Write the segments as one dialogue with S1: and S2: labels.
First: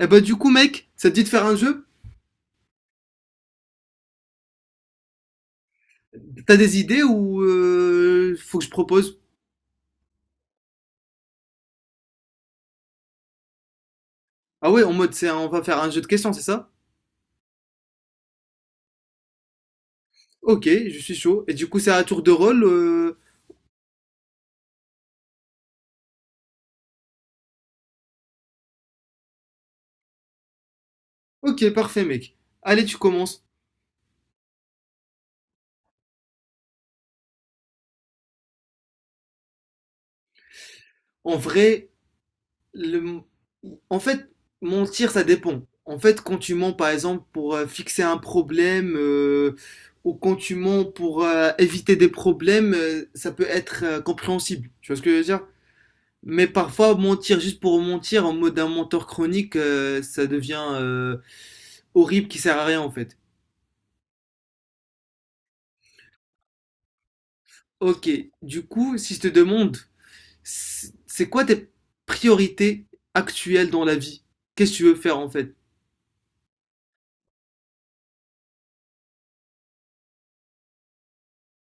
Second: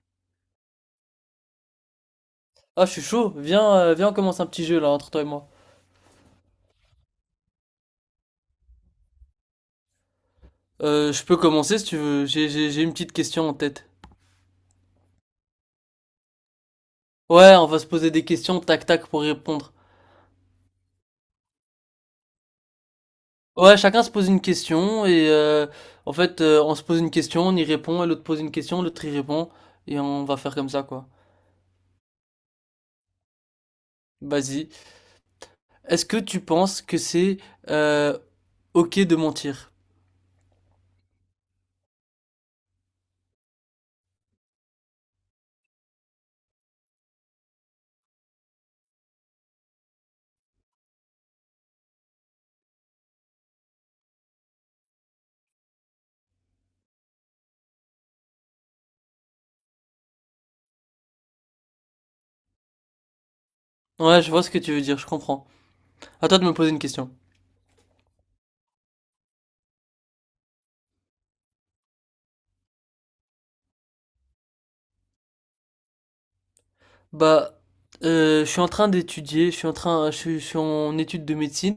S1: Eh bah, du coup, mec, ça te dit de faire un jeu?
S2: Ah, je suis chaud. Viens, viens, on commence un petit jeu là entre toi et moi.
S1: T'as des idées ou faut que je propose?
S2: Je peux commencer si tu veux. J'ai une petite question en tête.
S1: Ah ouais, en mode, c'est, on va faire un jeu de questions, c'est ça?
S2: Ouais, on va se poser des questions, tac tac, pour y répondre.
S1: Ok, je suis chaud. Et du coup, c'est à tour de rôle.
S2: Ouais, chacun se pose une question et on se pose une question, on y répond, et l'autre pose une question, l'autre y répond et on va faire comme ça quoi.
S1: Ok, parfait, mec. Allez, tu commences.
S2: Vas-y. Est-ce que tu penses que c'est euh, ok de mentir?
S1: En vrai, le... en fait, mentir, ça dépend. En fait, quand tu mens, par exemple, pour fixer un problème, ou quand tu mens pour éviter des problèmes, ça peut être compréhensible. Tu vois ce que je veux dire? Mais parfois, mentir juste pour mentir en mode un menteur chronique, ça devient horrible qui sert à rien en fait.
S2: Ouais, je vois ce que tu veux dire, je comprends. À toi de me poser une question.
S1: Ok, du coup, si je te demande, c'est quoi tes priorités actuelles dans la vie? Qu'est-ce que tu veux faire en fait?
S2: Bah, je suis en train d'étudier, je suis en étude de médecine,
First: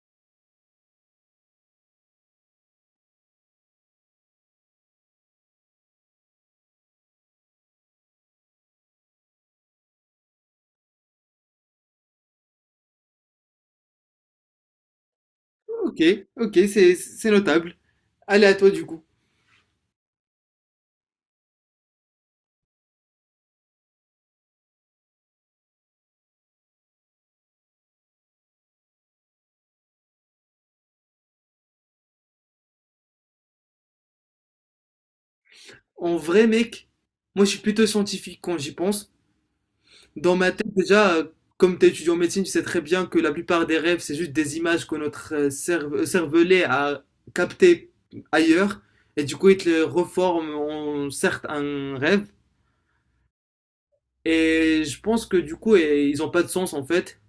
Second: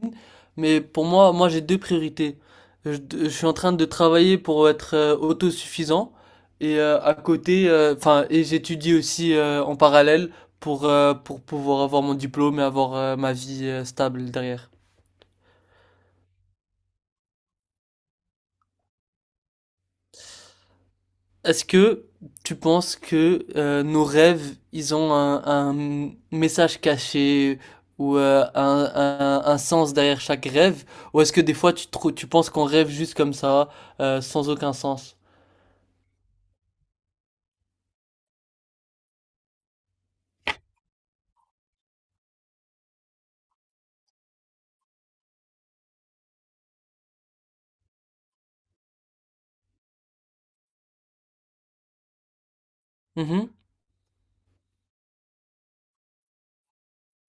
S2: mais pour moi, moi j'ai deux priorités. Je suis en train de travailler pour être autosuffisant et à côté, enfin, et j'étudie aussi en parallèle pour pouvoir avoir mon diplôme et avoir ma vie stable derrière.
S1: Ok, ok, c'est notable. Allez à toi du coup.
S2: Est-ce que tu penses que nos rêves, ils ont un message caché ou un, un sens derrière chaque rêve? Ou est-ce que des fois tu, tu penses qu'on rêve juste comme ça, sans aucun sens?
S1: En vrai, mec, moi je suis plutôt scientifique quand j'y pense. Dans ma tête, déjà, comme tu es étudiant en médecine, tu sais très bien que la plupart des rêves, c'est juste des images que notre cervelet a captées ailleurs. Et du coup, il te les reforme en certes un rêve.
S2: Mhm.
S1: Et je pense que du coup, ils n'ont pas de sens en fait.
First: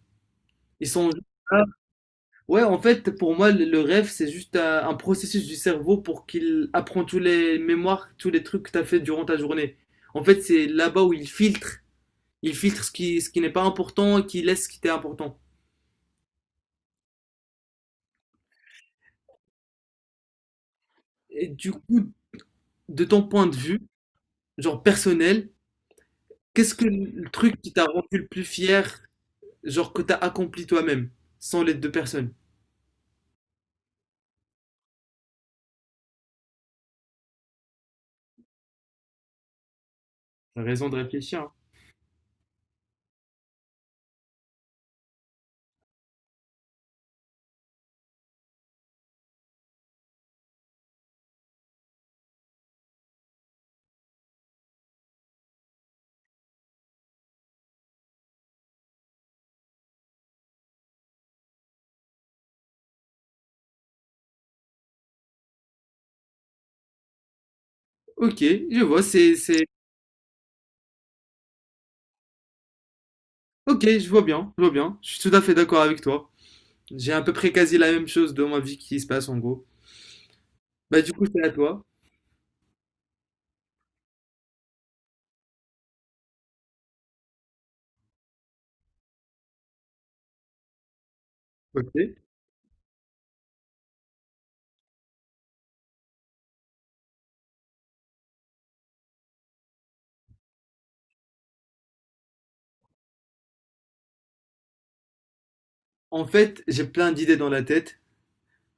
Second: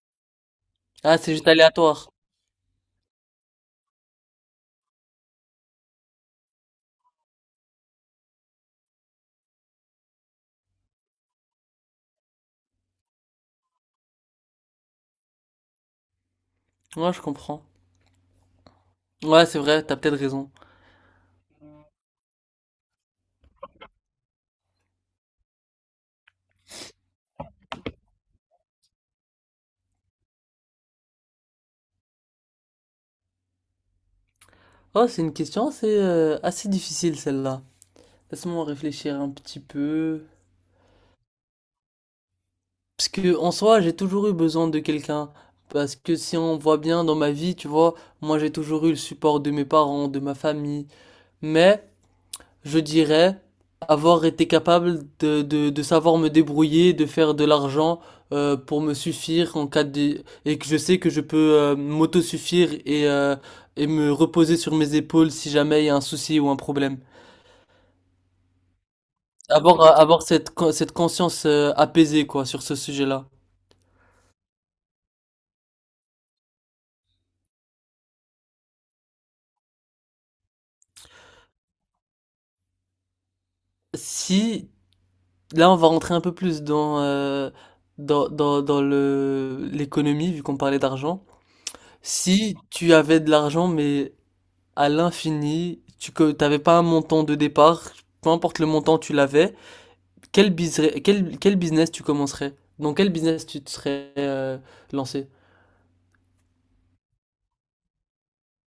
S1: Ils sont
S2: Ah,
S1: juste
S2: c'est juste
S1: là.
S2: aléatoire.
S1: Ouais, en fait, pour moi, le rêve, c'est juste un processus du cerveau pour qu'il apprend tous les mémoires, tous les trucs que tu as fait durant ta journée. En fait, c'est là-bas où il filtre. Il filtre ce qui n'est pas important et qui laisse ce qui était important.
S2: Ouais, je comprends. Ouais, c'est vrai, t'as peut-être raison.
S1: Et du coup, de ton point de vue, genre personnel, qu'est-ce que le truc qui t'a rendu le plus fier, genre que t'as accompli toi-même, sans l'aide de personne?
S2: Oh, c'est une question assez, assez difficile celle-là. Laisse-moi réfléchir un petit peu.
S1: T'as raison de réfléchir. Hein.
S2: Parce que en soi, j'ai toujours eu besoin de quelqu'un. Parce que si on voit bien dans ma vie, tu vois, moi j'ai toujours eu le support de mes parents, de ma famille. Mais je dirais avoir été capable de savoir me débrouiller, de faire de l'argent pour me suffire en cas de... Et que je sais que je peux m'autosuffire et me reposer sur mes épaules si jamais il y a un souci ou un problème.
S1: Ok, je vois, c'est.
S2: Avoir cette, cette conscience apaisée, quoi, sur ce sujet-là.
S1: Ok, je vois bien, je vois bien. Je suis tout à fait d'accord avec toi. J'ai à peu près quasi la même chose dans ma vie qui se passe en gros. Bah du coup, c'est à toi.
S2: Si là, on va rentrer un peu plus dans, l'économie, vu qu'on parlait d'argent.
S1: Ok.
S2: Si tu avais de l'argent, mais à l'infini, tu que t'avais pas un montant de départ, peu importe le montant, tu l'avais, quel, quel business tu commencerais? Dans quel business tu te serais lancé?
S1: En fait, j'ai plein d'idées dans la tête,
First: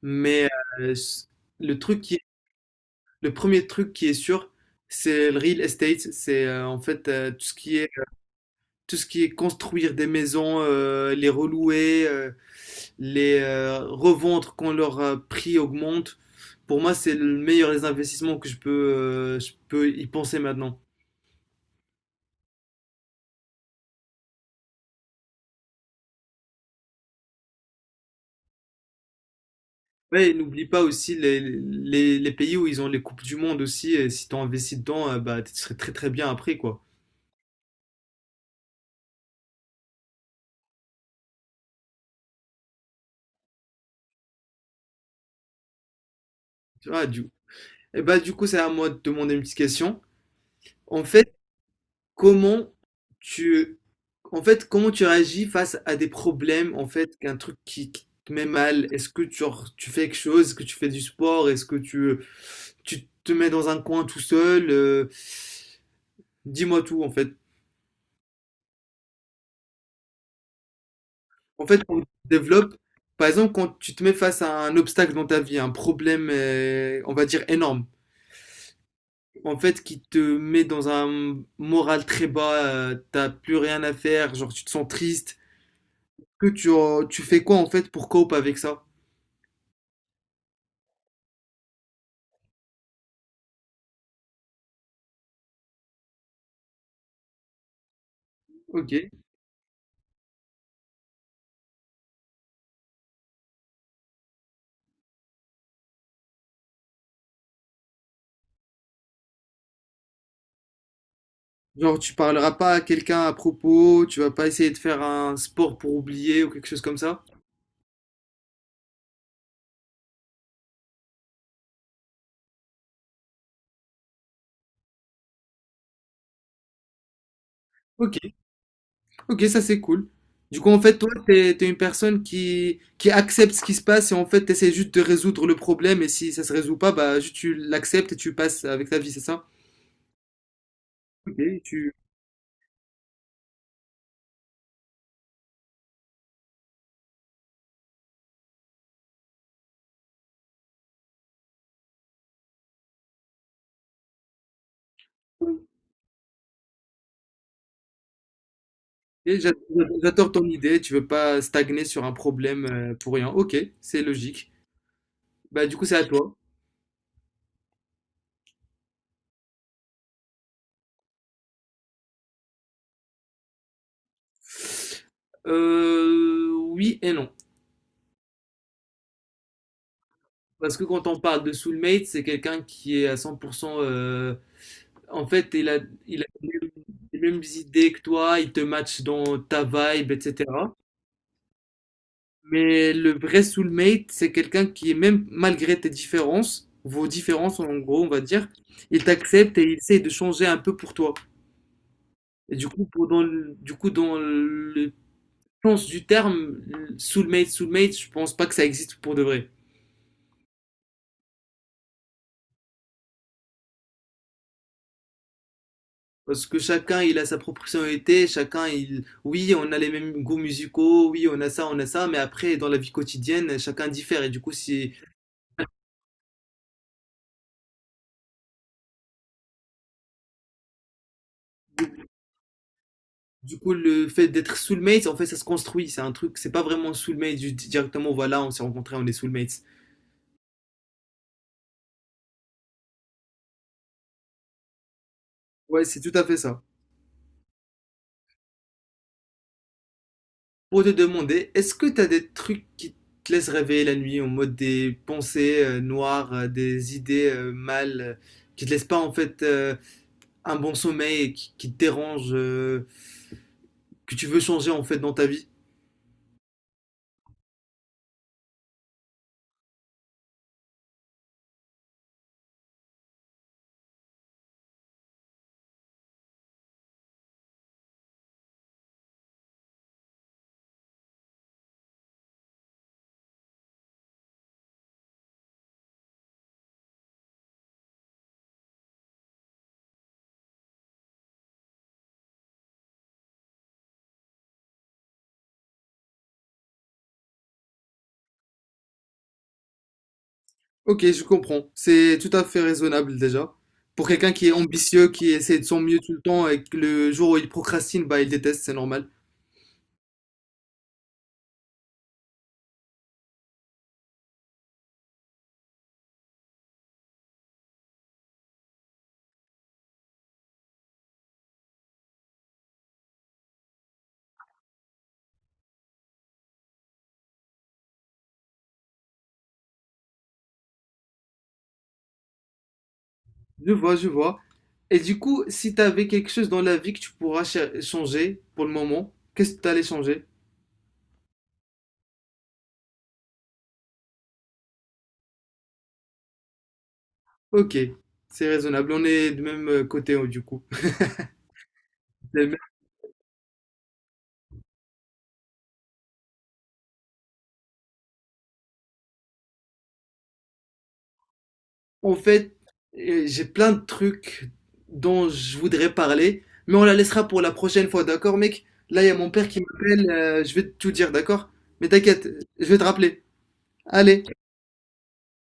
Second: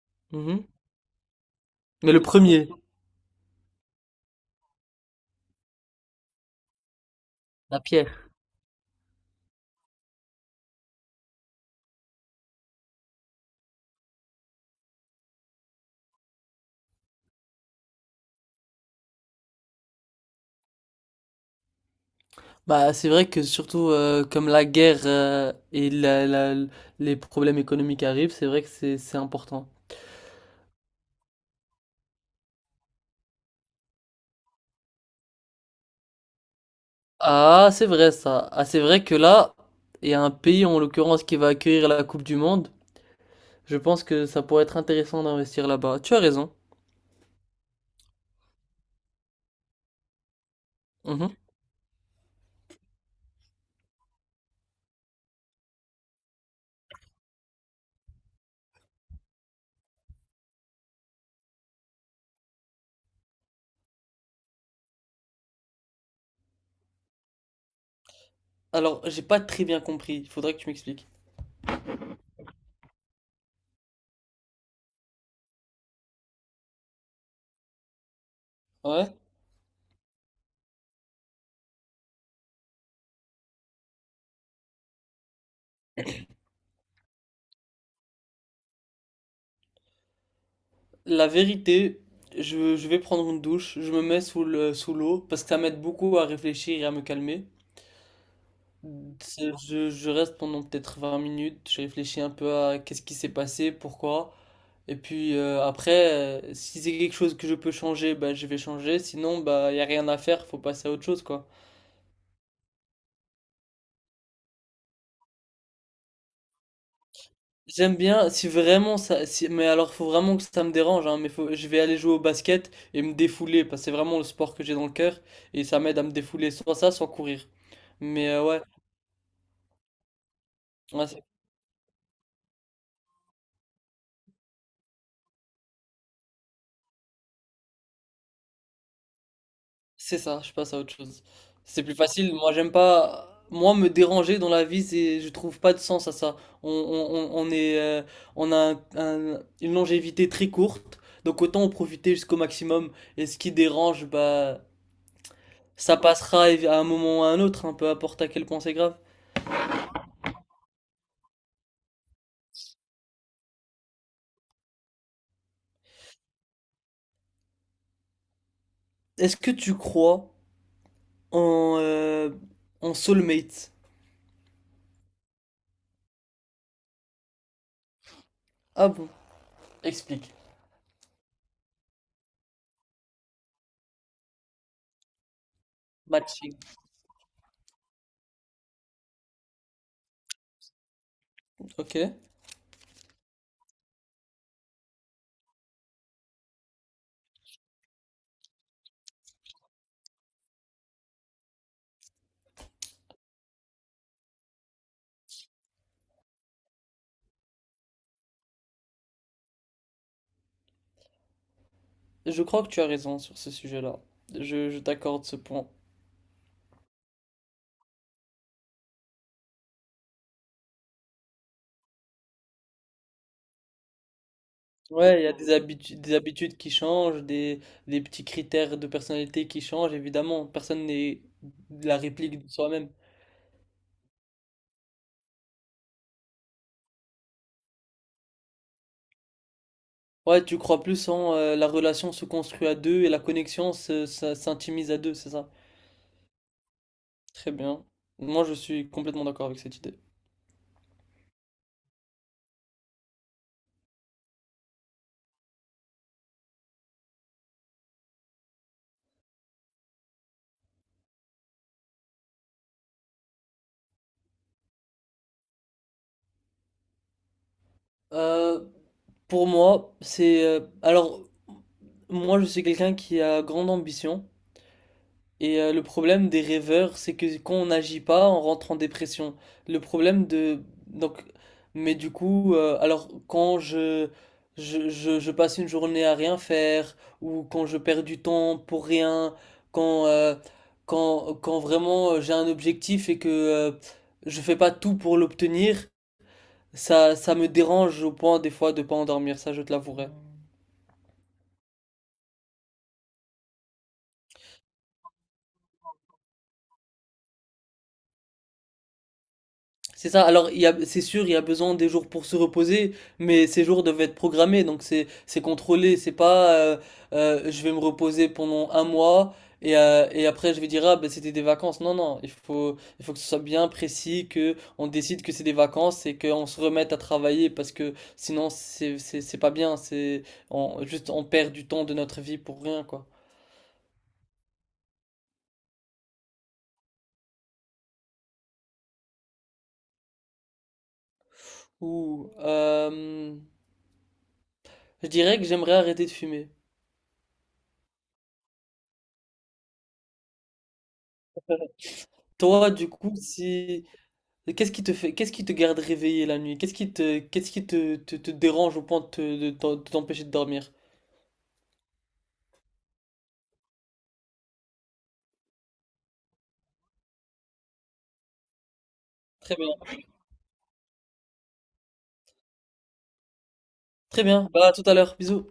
S1: mais
S2: Mhm.
S1: euh, s- le truc
S2: Mais
S1: qui,
S2: le premier.
S1: le premier truc qui est sûr, c'est le real estate. C'est en fait tout ce qui
S2: La
S1: est
S2: pierre.
S1: tout ce qui est construire des maisons, les relouer, les revendre quand leur prix augmente, pour moi, c'est le meilleur des investissements que je peux y penser maintenant.
S2: Bah, c'est vrai que surtout comme la guerre et les problèmes économiques arrivent, c'est vrai que c'est important.
S1: Ouais, et n'oublie pas aussi les pays où ils ont les Coupes du Monde aussi, et si tu investis dedans, bah, tu serais très très bien après, quoi.
S2: Ah, c'est vrai ça. Ah, c'est vrai que là, il y a un pays en l'occurrence qui va accueillir la Coupe du Monde. Je pense que ça pourrait être intéressant d'investir là-bas. Tu as raison.
S1: Tu vois. Et bah, du coup, c'est à moi de te demander une petite question. En fait,
S2: Mhm.
S1: Comment tu en fait, comment tu réagis face à des problèmes, en fait, qu'un truc qui te met mal? Est-ce que tu genre, tu fais quelque chose? Est-ce que tu fais du sport? Est-ce que tu te mets dans un coin tout seul? Dis-moi tout, en fait.
S2: Alors, j'ai pas très bien compris. Il faudrait que tu m'expliques.
S1: En fait, quand tu développes par exemple, quand tu te mets face à un obstacle dans ta vie, un problème, on va dire énorme,
S2: Ouais.
S1: en fait, qui te met dans un moral très bas, tu plus rien à faire, genre tu te sens triste, que tu fais quoi, en fait, pour cope avec ça?
S2: La vérité, je vais prendre une douche. Je me mets sous sous l'eau parce que ça m'aide beaucoup à réfléchir et à me calmer.
S1: Ok.
S2: Je reste pendant peut-être 20 minutes. Je réfléchis un peu à qu'est-ce qui s'est passé, pourquoi. Et puis après, si c'est quelque chose que je peux changer, bah, je vais changer. Sinon, bah, il n'y a rien à faire, faut passer à autre chose, quoi.
S1: Genre, tu parleras pas à quelqu'un à propos, tu vas pas essayer de faire un sport pour oublier ou quelque chose comme ça.
S2: J'aime bien, si vraiment ça, si, mais alors faut vraiment que ça me dérange, hein, mais faut, je vais aller jouer au basket et me défouler, parce que c'est vraiment le sport que j'ai dans le cœur, et ça m'aide à me défouler, soit ça, soit courir.
S1: Ok,
S2: Mais ouais,
S1: ok, ça c'est cool. Du coup, en fait, toi,
S2: ouais,
S1: t'es une personne qui accepte ce qui se passe et en fait, t'essaies juste de résoudre le problème et si ça se résout pas, bah, juste tu l'acceptes et tu passes avec ta vie, c'est ça?
S2: c'est ça, je passe à autre chose.
S1: Ok,
S2: C'est
S1: tu,
S2: plus facile. Moi, j'aime pas. Moi, me déranger dans la vie, c'est, je trouve pas de sens à ça. On est, on a une longévité très courte, donc autant en profiter jusqu'au maximum. Et ce qui dérange, bah,
S1: ok,
S2: ça passera à un moment ou à un autre, hein, peu importe à quel point c'est grave.
S1: j'a- j'adore ton idée, tu veux pas stagner sur un problème pour rien. Ok, c'est logique. Bah, du coup, c'est à toi.
S2: Est-ce que tu crois en, en soulmate?
S1: Oui et non.
S2: Ah bon? Explique.
S1: Parce que quand on parle de soulmate, c'est quelqu'un qui est à 100%. En fait, il a les
S2: Matching.
S1: mêmes les mêmes idées que toi, il te match dans ta vibe, etc.
S2: Ok.
S1: Mais le vrai soulmate, c'est quelqu'un qui est même malgré tes différences, vos différences en gros, on va dire, il t'accepte et il essaie de changer un peu pour toi. Et du coup, du coup, dans le sens du terme, soulmate, soulmate, je pense pas que ça existe pour de vrai.
S2: Je crois que tu as raison sur ce sujet-là. Je t'accorde ce point.
S1: Parce que chacun, il a sa propre personnalité. Oui, on a les mêmes goûts musicaux, oui, on a ça, mais après, dans la vie quotidienne, chacun diffère. Et du coup.
S2: Ouais, il y a des habitudes qui changent, des petits critères de personnalité qui changent, évidemment. Personne n'est la réplique de soi-même.
S1: Du coup, le fait d'être soulmates, en fait, ça se construit. C'est un truc, c'est pas vraiment soulmate, directement, voilà, on s'est rencontrés, on est soulmates.
S2: Ouais, tu crois plus en la relation se construit à deux et la connexion ça s'intimise à deux, c'est ça?
S1: Ouais, c'est tout à fait ça.
S2: Très bien. Moi, je suis complètement d'accord avec cette idée.
S1: Pour te demander, est-ce que t'as des trucs qui te laissent rêver la nuit, en mode des pensées noires, des idées mal, qui te laissent pas, en fait, un bon sommeil, et qui te dérangent que tu veux changer en fait dans ta vie.
S2: Euh, pour moi, c'est... alors, moi, je suis quelqu'un qui a grande ambition. Et le problème des rêveurs, c'est que quand on n'agit pas, on rentre en dépression. Le problème de... Donc, mais du coup, alors quand je, je passe une journée à rien faire, ou quand je perds du temps pour rien, quand, quand vraiment j'ai un objectif et que je fais pas tout pour l'obtenir, ça me dérange au point des fois de pas endormir, ça je te l'avouerai.
S1: Ok, je comprends. C'est tout à fait raisonnable déjà. Pour quelqu'un qui est ambitieux, qui essaie de son mieux tout le temps et que le jour où il procrastine, bah il déteste, c'est normal.
S2: C'est ça. Alors, il y a, c'est sûr, il y a besoin des jours pour se reposer, mais ces jours doivent être programmés, donc c'est contrôlé. C'est pas, je vais me reposer pendant un mois et après je vais dire ah ben c'était des vacances. Non, non, il faut que ce soit bien précis, que on décide que c'est des vacances et qu'on se remette à travailler parce que sinon c'est pas bien. On, juste on perd du temps de notre vie pour rien quoi.
S1: Je vois, je vois. Et du coup, si t'avais quelque chose dans la vie que tu pourras changer pour le moment, qu'est-ce que t'allais changer?
S2: Ou, je dirais que j'aimerais arrêter de fumer.
S1: Ok, c'est raisonnable. On est du même côté du coup. C'est le
S2: Toi, du coup, si et qu'est-ce qui te fait, qu'est-ce qui te garde réveillé la nuit? Qu'est-ce qui te, qu'est-ce qui te dérange au point de de de t'empêcher de dormir?
S1: En fait, j'ai plein de trucs dont je voudrais parler, mais on la laissera pour la prochaine fois, d'accord, mec? Là, il y a mon père
S2: Très
S1: qui
S2: bien.
S1: m'appelle, je vais tout dire, d'accord? Mais t'inquiète, je vais te rappeler. Allez.
S2: Très bien. Bah, à tout à l'heure. Bisous.